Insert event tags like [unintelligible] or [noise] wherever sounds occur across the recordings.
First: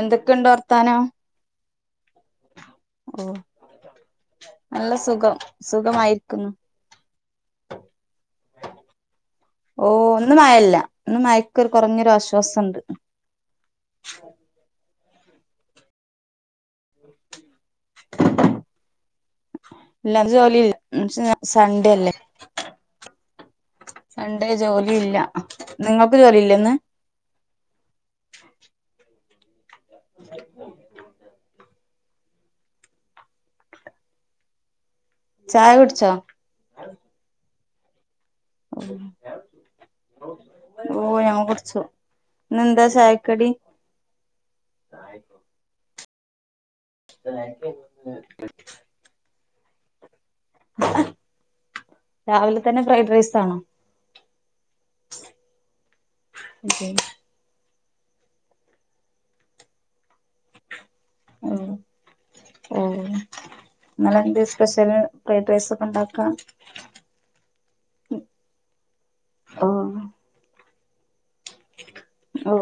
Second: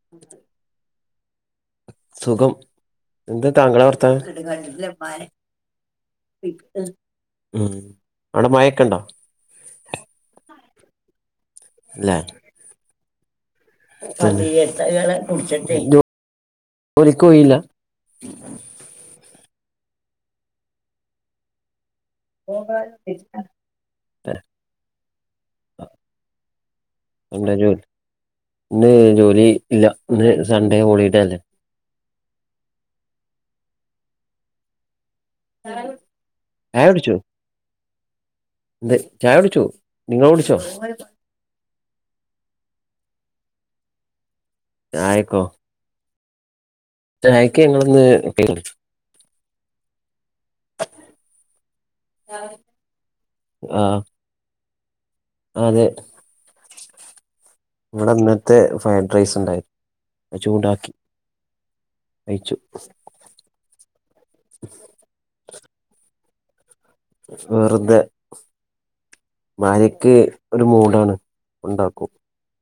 എന്തൊക്കെയുണ്ട് വർത്താനം സുഖം ഓ എന്ത് താങ്കളെ വർത്താനം നല്ല സുഖം സുഖമായിരിക്കുന്നു ഉം അവിടെ മയെക്കെണ്ടാ ഓ ഇന്ന് മയല്ല ന്ന് മഴ് ക്ക് കുറഞ്ഞൊരു ആശ്വാസണ്ട് [unintelligible] [unintelligible] ജോലി ക്കോയിലേ [unintelligible] ഇല്ല ജോലില്ല ഉം സൺഡേ അല്ലേ [unintelligible] സൺഡേ ജോലി ഇല്ല നിങ്ങൾക്ക് ജോലിയില്ലേ ഇന്ന് ഈ ഇല്ല ഇന്ന് സൺഡേ ഹോളിഡേ അല്ലേ ചായ കുടിച്ചോ ചായ കുടിച്ചു ന്ത് ചായ കുടിച്ചു നിങ്ങള് കുടിച്ചോ ഓ ഞങ്ങൾ കുടിച്ചു ഇന്നെന്താ ചായക്കടി ചായക്കൊ ചായക്ക് ങ്ങള്ന്ന് പിന്നെ രാവിലെ തന്നെ ഫ്രൈഡ് റൈസ് ആണോ ആ അതെ ഇവിടെ ന്നൽത്തെ ഫ്രൈഡ് റൈസ് ഉണ്ടായിരുന്നു അത് ചൂടാക്കി കഴിച്ചു ഓ നിങ്ങളെന്ത് സ്പെഷ്യൽ ഫ്രൈഡ് റൈസ് ഒക്കെ ഉണ്ടാക്കാ വെറ്തെ [unintelligible] ഓ താണ് ഉണ്ടാക്കും ഓ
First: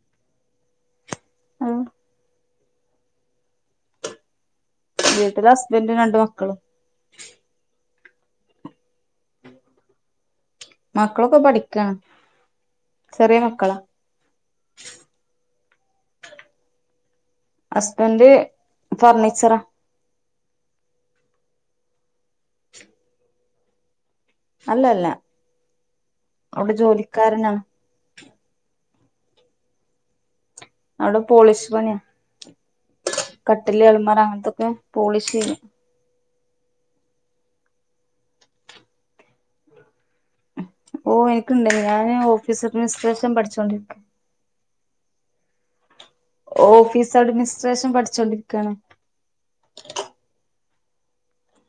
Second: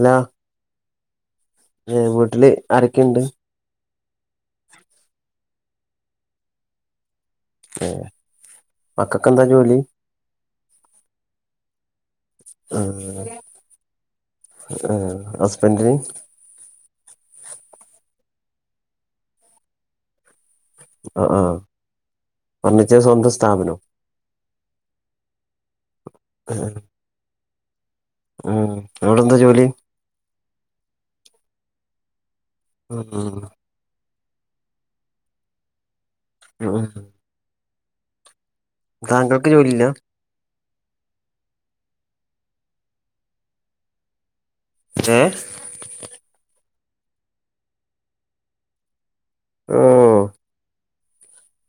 ന്നാ ഏ വീട്ടില് ആരൊക്ക ഇണ്ട് വീട്ടില് ഹസ്ബൻഡ് രണ്ട് മക്കള് മക്കക്കെന്താ ജോലി മക്കളൊക്കെ പഠിക്കാണ് ഉം ചെറിയ മക്കളാ ആ ബന്റ് ഹസ്ബൻഡ് ഫർണിച്ചറാ ആ ആ ഫർണിച്ചർ സ്വന്തം സ്ഥാപനം അല്ലല്ല അവിടെ ജോലിക്കാരനാ ഉം അവിടെന്താ ജോലി അവിടെ പോളിഷ് പണിയാ ഉം കട്ടില് അലമാറങ്ങനെ എന്തൊക്കെ പോളിഷ് ചെയ്യും ആ താങ്കൾക്ക് ജോലീല്ല ഓ എനിക്കുണ്ട് ഞാന് ഓഫീസ് അഡ്മിനിസ്ട്രേഷൻ പഠിച്ചോണ്ടിരിക്ക ജെ ഓഫീസ് അഡ്മിനിസ്ട്രേഷൻ പഠിച്ചോണ്ടിരിക്കയാണ് ഹാ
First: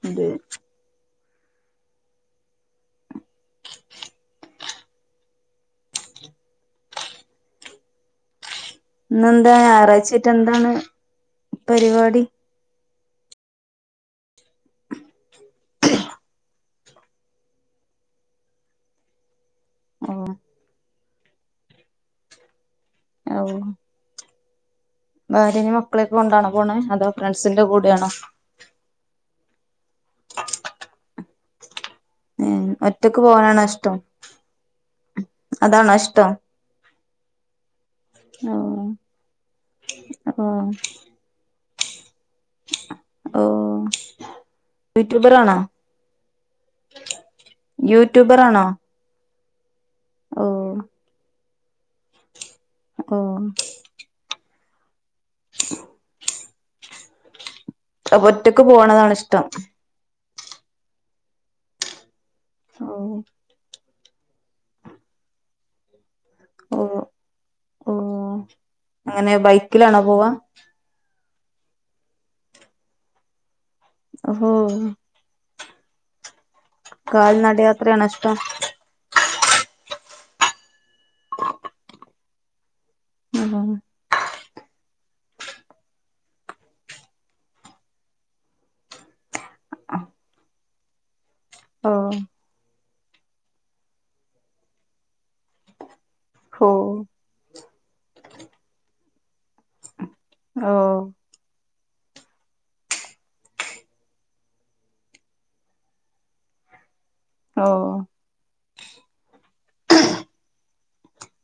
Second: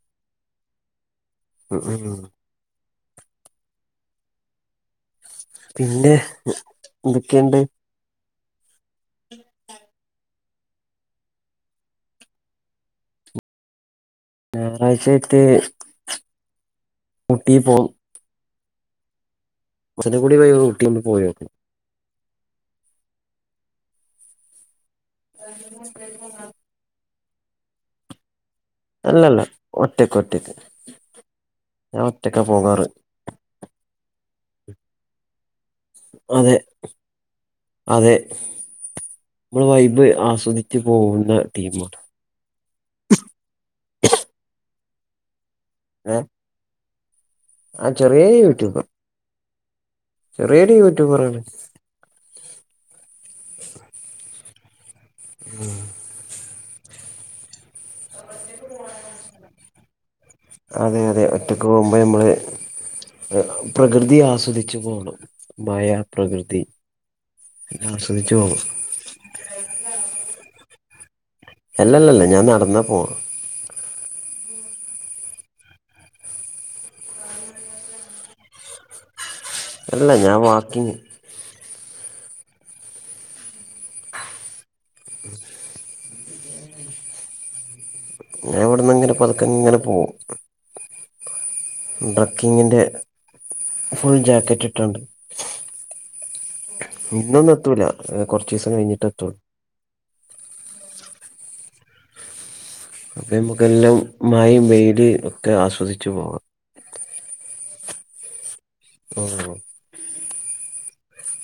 അതെ ഉ ഉം പിന്നെ എന്തൊക്കെയൊണ്ട് ഇന്ന്ന്താ ഞായറാഴ്ച്ചായിട്ട് എന്താണ് പരിപാടി ഞായറാഴ്ച്ചായിട്ട് ഊട്ടി പോകും ഓ മസനകൂടി വഴി ഊട്ടി ആണ് പോയോക്കെ ഓ ഭാര്യേനെം മക്കളൊക്കെ കൊണ്ടാണോ പോണെ അതൊ ഫ്രണ്ട്സിന്റെ കൂടെയാണോ അല്ലല്ല ഒറ്റക്ക് ഒറ്റക്ക് ഞാൻ ഒറ്റക്കാ ഏ പോകാറ് ഒറ്റക്ക് പോവാനാണോ ഇഷ്ടം അതാണോ ഇഷ്ടം അതെ അതെ ഓ മ്മൾ വൈബ് ഓ ആസ്വദിച്ചു പോകുന്ന ടീമുണ്ട് ഓ യുട്യൂബറാണോ? ആ ആ ചെറിയ യൂട്യൂബറാണോ യൂട്യൂബ ഓ ചെറിയൊരു യുട്യൂബറാണ്. ഓ അപ്പ ഒറ്റക്ക് പോണതാണിഷ്ടം. അതെ അതെ ഒറ്റക്ക് പോകുമ്പഴ്മ്മള്. ഓ പ്രകൃതി ആസ്വദിച്ചു പോണം മയ ഓ ഓ ആസ്വദിച്ചു പോണം അങ്ങനെ ബൈക്കിലാണോ പോവ്വാ? അല്ലല്ലല്ല ഞാൻ നടന്നാ പോവുന്നെ. ഓ കാൽനടയാത്രയാണോ ഇഷ്ടം? അല്ല ഞാൻ വാക്കിങ്ങ് ഞാഇവിടന്നിങ്ങനെ പതുക്കെങ്ങനെ പോകും. ഓ ട്രക്കിങ്ങിന്റെ ഫുൾ ജാക്കറ്റ് ഇട്ടോണ്ട്. ഓ ഇന്നൊന്നു എത്തൂല. അത് കൊറച്ചീസം കഴിഞ്ഞിട്ടെത്തൊള് ഓ അപ്പ ഞമ്മക്കെല്ലാം മയും വെയില് ഒക്കെ ആസ്വദിച്ചു പോകാം. ഓ ഓ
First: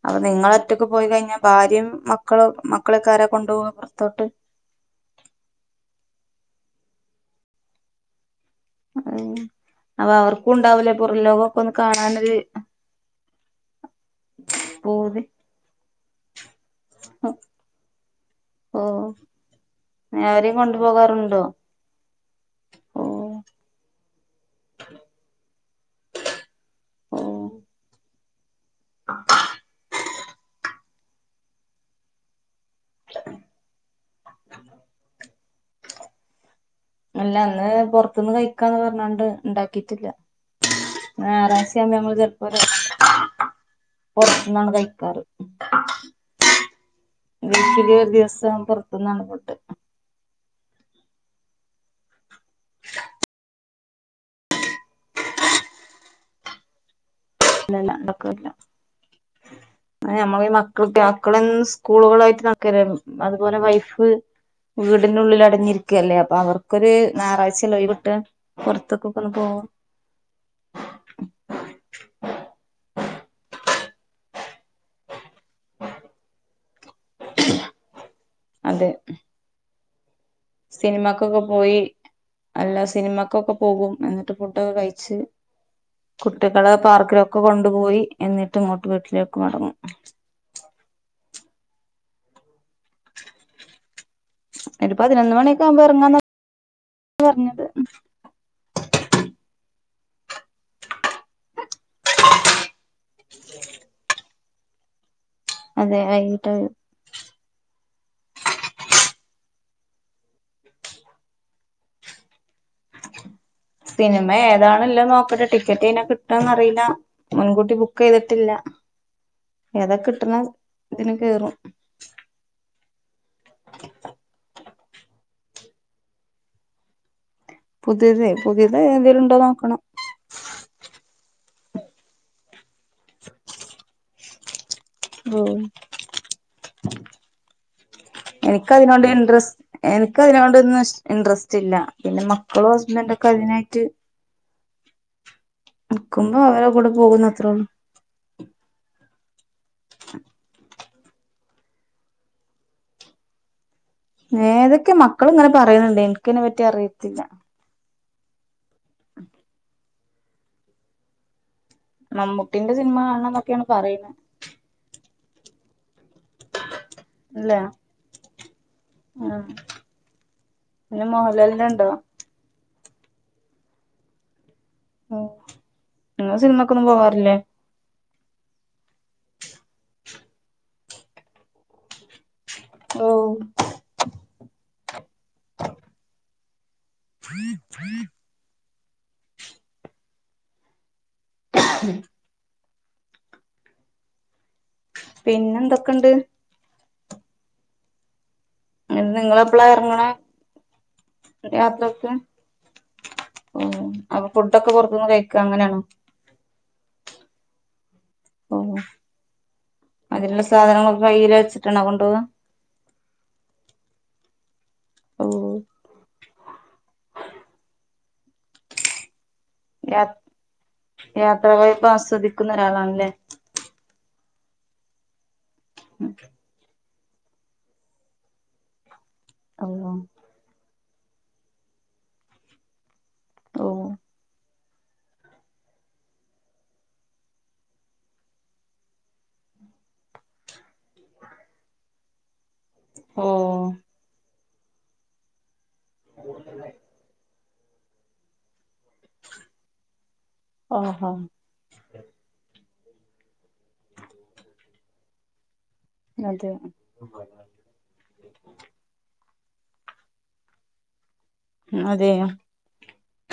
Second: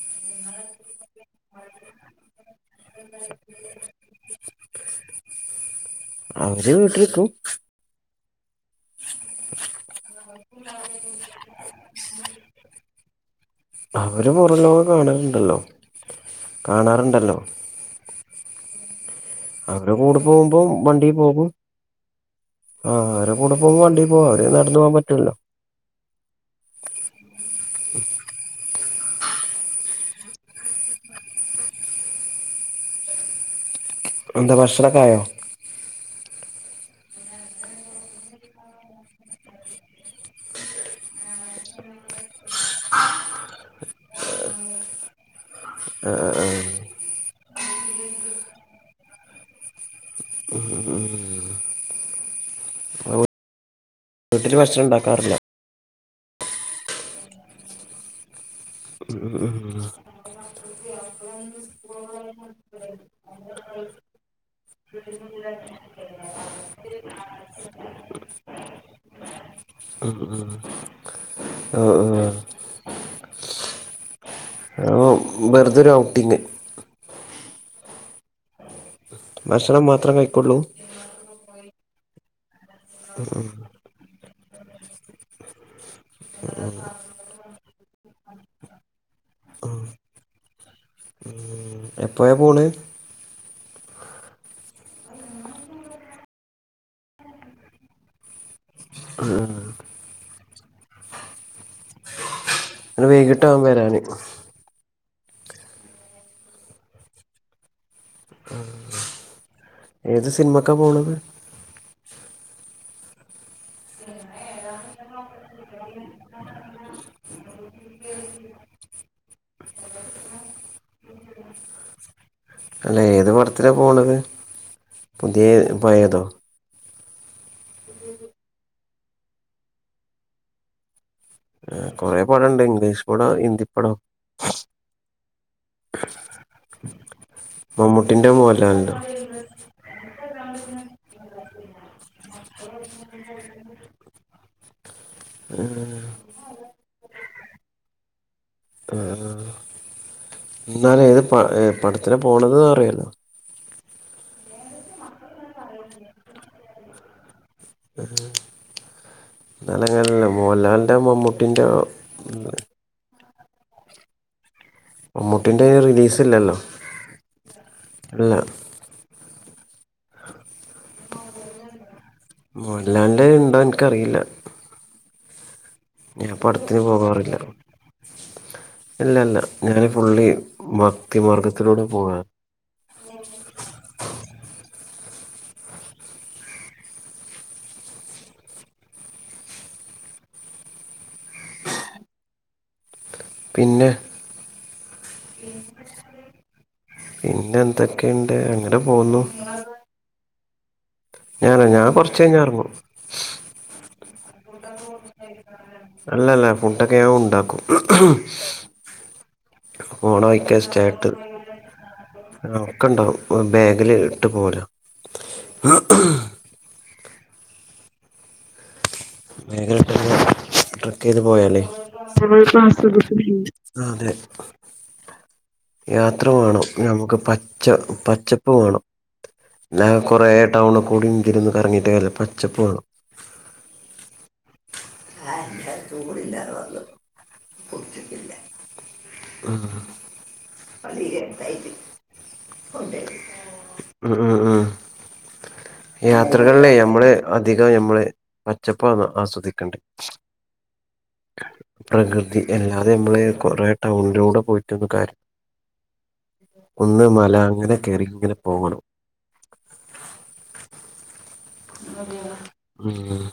അത് നിങ്ങളൊറ്റക്ക് പോയി കഴിഞ്ഞാ ഭാര്യയും മക്കളും മക് മക്കളെക്കാരാ കൊണ്ടുപോവാ പുറത്തോട്ട്. അവര് വീട്ടിലിട്ടു. ഉം അപ്പൊ അവർക്കും ഉണ്ടാവൂലേ പുറംലോകമൊക്കെ ഒന്ന് കാണാനൊരു അവര് പുറം ലോകം പൂതി കാണലുണ്ടല്ലോ. കാണാറുണ്ടല്ലോ. ഓ അവരെ കൂടെ അവരെയും പോകുമ്പോ കൊണ്ടു വണ്ടീ പോകാറുണ്ടോ പോകും. ആ ഓ ഹ്അവരെ കൂടെ പോകുമ്പോ വണ്ടി ഓ അവര് നടന്നു പോകാൻ പറ്റൂല്ലല്ലോ. ഉം എന്താ ഭക്ഷണക്കെയായോ? അല്ല അന്ന് പൊറത്ത്ന്ന് കഴിക്കാന്ന് പറഞ്ഞോണ്ട് ഉണ്ടാക്കിയിട്ടില്ല ഞായറാഴ്ച ആകുമ്പോ ഞമ്മള് പൊറ പൊറത്ത്ന്നാണ് കഴിക്കാറ് ഏ വീക്കിലി ഒരു ദിവസം പൊറത്തുന്നാണ് ഫുഡ് വീട്ടില് ഭക്ഷണം ഉണ്ടാക്കാറ്ല്ല ഇല്ലല്ല ഉണ്ടാക്കാറില്ല ഉം ഉം ഞമ്മള് ഈ മക്കളൊക്കെ മക്കള് എന്നും സ്കൂളുകളായിട്ട് നടക്കുവല്ലായിരുന്നോ അതുപോലെ വൈഫ് വീടിനുള്ളിൽ അടഞ്ഞിരിക്കയല്ലേ അപ്പൊ അവർക്കൊരു ഞായറാഴ്ചയല്ലേ ഒഴിവ് കിട്ടുക പൊറത്തേക്കൊക്കെ ഒന്ന് പോവാൻ ആഹ് ആഹ് വെറതൊരു ഔട്ടിങ് അതെ ഭക്ഷണം മാത്രം കഴി സിനിമക്കൊക്കെ പോയി അല്ല സിനിമക്കൊക്കെ പോകും എന്നിട്ട് ഫുഡ്‌യൊക്കെ കഴിച്ച് കുട്ടികളെ പാർക്കിലൊക്കെ കൊണ്ടുപോയി എന്നിട്ട് ഇങ്ങോട്ട് വീട്ടിലേക്ക് മടങ്ങും എപ്പോഴ പോണ് ഒരു പതിനൊന്ന് മണിയൊക്കെ ആവുമ്പോ എറങ്ങാന്നാ പറഞ്ഞത് ഇന്ന് വൈകിട്ടാവും വരാന് അതെ വൈകിട്ട് ഏത് സിനിമക്കാ പോണത് സിനിമ ഏതാണല്ലേ നോക്കട്ടെ ടിക്കറ്റ് ഇനെ കിട്ടൊന്നറിയില്ല മുൻകൂട്ടി ബുക്ക് ചെയ്തിട്ടില്ല ഏതാ കിട്ടുന്ന ഇതിന് കേറും അവിടെത്തെന്നെ പോണത് പുതിയേ പയേതോ പുതിയതേ പുതിയതേതേലും ണ്ടോന്ന് നോക്കണം കൊറെപടംണ്ട് ഇംഗ്ലീഷ് പടം ഹിന്ദി പടം ഓ മമ്മൂട്ടിന്റെ എനിക്ക് മോഹൻലാലിന്റോ അതിനോട് ഇൻട്രസ്റ്റ് എനിക്ക് അതിനൊടൊന്നും ഇഷ് ഇൻട്രസ്റ്റ് ഇല്ല പിന്നെ മക്കളോ ഹസ്ബൻഡ് ഒക്കെ അതിനായിട്ട് നിക്കുമ്പോ അവരുടെ കൂടെ പോകുന്നു അത്രേ ഒള്ളു [unintelligible] എന്നാലും ഏത് പ ഏത് പടത്തിനാ പോണത് അറിയാല്ലോ ഏതൊക്കെ മക്കള് ഇങ്ങനെ പറയണൊണ്ട് എനിക്കിതിനെ പറ്റി അറിയത്തില്ല [unintelligible] മോഹലാലിന്റെ മമ്മൂട്ടി ട്ടിന്റെയോ ഒക്കെയാണ് പറയുന്നത് മമ്മൂട്ടിന്റെ റിലീസ് സില്ലല്ലോ ഇല്ല ആ പിന്നെ മോഹൻലാലിന്റെ ഉണ്ടോ മോഹൻലാലിൻ്റെ ഉണ്ടോ എനിക്കറിയില്ല ഓ നിങ്ങള് സിനിമക്കൊന്നും പോവാറില്ലേ ഇല്ലല്ല ഞാന് ഫുള്ളി ഭക്തിമാർഗത്തിലൂടെ പോകുവാണ് ഓ [unintelligible] [unintelligible] പിന്നെ പിന്നെ എന്തൊക്കെ ഉണ്ട് ഇന്തക്ക അത് നിങ്ങള് എപ്പളാ ഇറങ്ങണ ഞാനോ ഞാൻ കൊറച്ച കഴിഞ്ഞ ഇറങ്ങു അപ്പ ഫുഡക്കെ പുറത്തനിന്ന് കിഴി ക്കു അല്ലല്ല ഫുട്ടൊക്കെ ന്യൻ ഉണ്ടാക്ക ഉം ആ ഓ പോണ അതിനുള്ള വഴിക്ക സ്റ്റെ സാധനങ്ങളൊക്കെ കിട്ടും കയ്യിൽ വെച്ചിട്ടാണോ കൊണ്ടോവാ ക്കെണ്ടാവും ബാഗിൽ ട്ട പോര് ഓ ഏ ട്രക്ക പോയാലേ ഒരാളാണല്ലേ അതെ യാത്ര വേണം നമുക്ക് പച്ച പച്ചപ്പ് വേണം ഓ ന കുറേ ടൗണ ഔദാങ്കിലൊന്ന് കറങ്ങിയിട്ടേ പച്ചപ്പു വേണം ഓ ആ ആ കൂടില്ലാതെ വന്നു കുടിച്ചിട്ടില്ല ആ അതി എന്തായിത് ഓ [unintelligible] ഉം ഉം ഉം യാത്രകളിലേ ഞമ്മള് അധികം ഞമ്മള് പച്ചപ്പാണ് ആസ്വദിക്കണ്ടെ ആഹാ പ്രകൃതി അല്ലാതെ നമ്മള് കൊറേ ടൗണിലൂടെ പോയിട്ടൊന്നും കാര്യല്ല അതെ ഒന്ന് മല അങ്ങനെ കേറി ഇങ്ങനെ പോകണം അതെയോ [unintelligible] ഉം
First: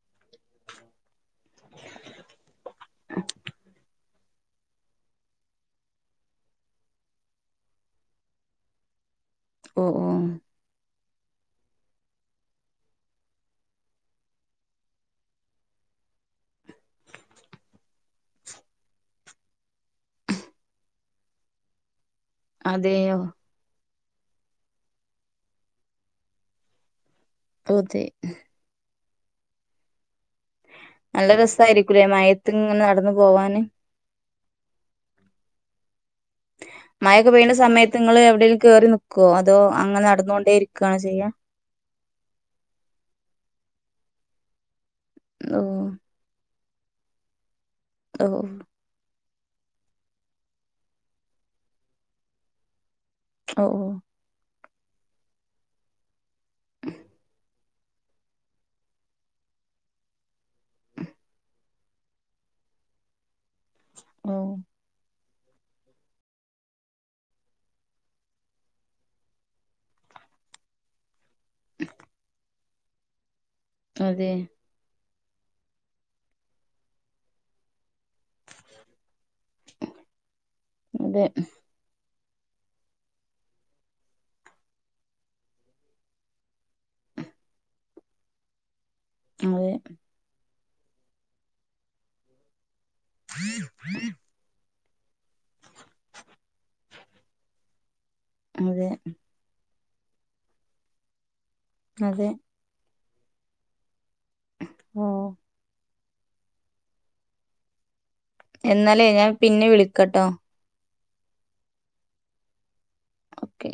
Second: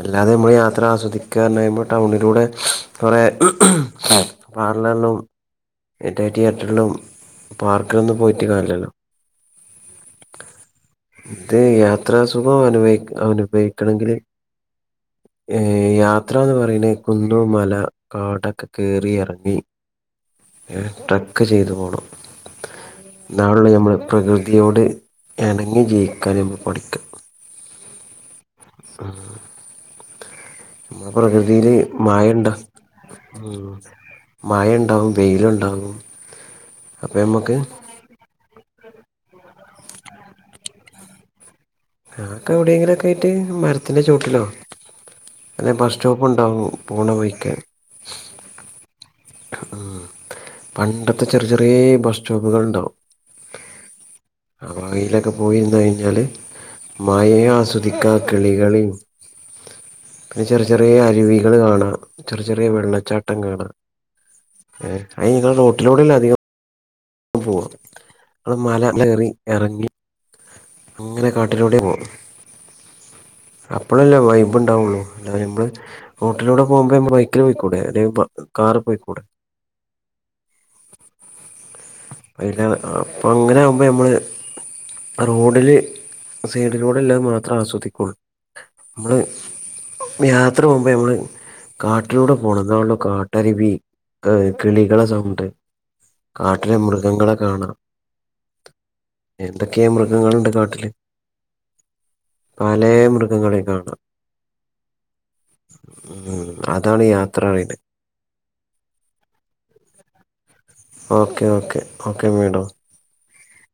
അല്ലാതെ നമ്മള് യാത്ര ആസ്വദിക്കുകന്ന്റഞ്ഞകയുമ്പോ ടൗണിലൂടെ കുറെ ഉം പാർലർലും മറ്റേ തീയറ്ററിലും പാർക്കിലൊന്നും പോയിട്ട് കാര്യല്ലല്ലോ ഓ ഓ ഇത് യാത്രാസുഖം അനുഭവ അനുഭവിക്കണെങ്കിൽ ഏ യാത്ര എന്ന് പറയണ കുന്ന് മല കാടൊക്കെ കേറിയെറങ്ങി ഏ ട്രക്ക് ചെയ്തു പോണം അതെയോ ന്നാലുള്ളു ഞമ്മള് പ്രകൃതിയോട് എണങ്ങി ജീവിക്കാൻ നമ്മൾ പഠിക്കു അതെ ആ നല്ല രസായിരിക്കൂല്ലേ മായ മയത്ത് ഇങ്ങനെ നടന്നു പോവാന് മായ ഉണ്ടാവും വെയിലുണ്ടാകും മഴൊക്കെ പെയ്യണ്ട സമയത്ത് നിങ്ങൾ എവിടെേലും കേറി നിക്ക് ക്കോ അതോ അങ്ങനെ നടന്നോണ്ടേ ഇരിക്കയാണ് ചെയ്യാ ആക്കെ എവിടെയെങ്കിലും ഒക്കെ ആയിട്ട് മരത്തിന്റെ ചോട്ടിലോ ഓ അല്ലെ ബസ് സ്റ്റോപ്പ് ഉണ്ടാവും പോണ വയ്ക്ക് ഓഓ ആ പണ്ടത്തെ ചെറിയ ചെറിയ ബസ് സ്റ്റോപ്പുകളുണ്ടാവും ഓ ഓ ആ അയിലൊക്കെ പോയിന്ന് കഴിഞ്ഞാല് മായ അസു അതിക്ക കിളികളേം പിന്നെ ചെറിയ ചെറിയ അരുവികൾ കാണാം ചെറിയ ചെറിയ വെള്ളച്ചാട്ടം കാണാം ആ അയ് ഞങ്ങള് റോട്ടിലൂടെല്ല അധികം പോവാ അത് മലകേറി ഇറങ്ങി അങ്ങനെ കാട്ടിലൂടെ പോകുഅ അപ്പളല്ലേ അതെ വൈബ്ണ്ടാവുളു എ നമ്മൾ ഹോട്ടിലൂടെ പോുമ്പോ നമ്മ ബൈക്കിൽ പോയിക്കൂട കാറ് പോയി കൂടെ അതെ അല്ല അപ്പം അങ്ങനെ ആകുമ്പോൾ നമ്മള് റോഡിൽ സൈഡ് റോഡല്ലാതെ മാത്രേ ആസ്വദിക്കുള്ളൂ നമ്മള് അതെ അത്ര മുമ്പ് നമ്മള് കാട്ടിലൂടെ പോകണള്ള കാട്ടരി ബ ഏ കിളികള സൗണ്ട് കാട്ടിലെ മൃഗങ്ങളെ കാണാം അതെ കേമ്ര മൃഗങ്ങളുണ്ട് കാട്ടില് അതെ പല മൃ അങ്ങളെ കാണാം ഓ ഉം അതാണ് യാത്രണത് എന്നാലേ ഞാൻ പിന്നെ വിളിക്കട്ടോ okay okay okay madam okay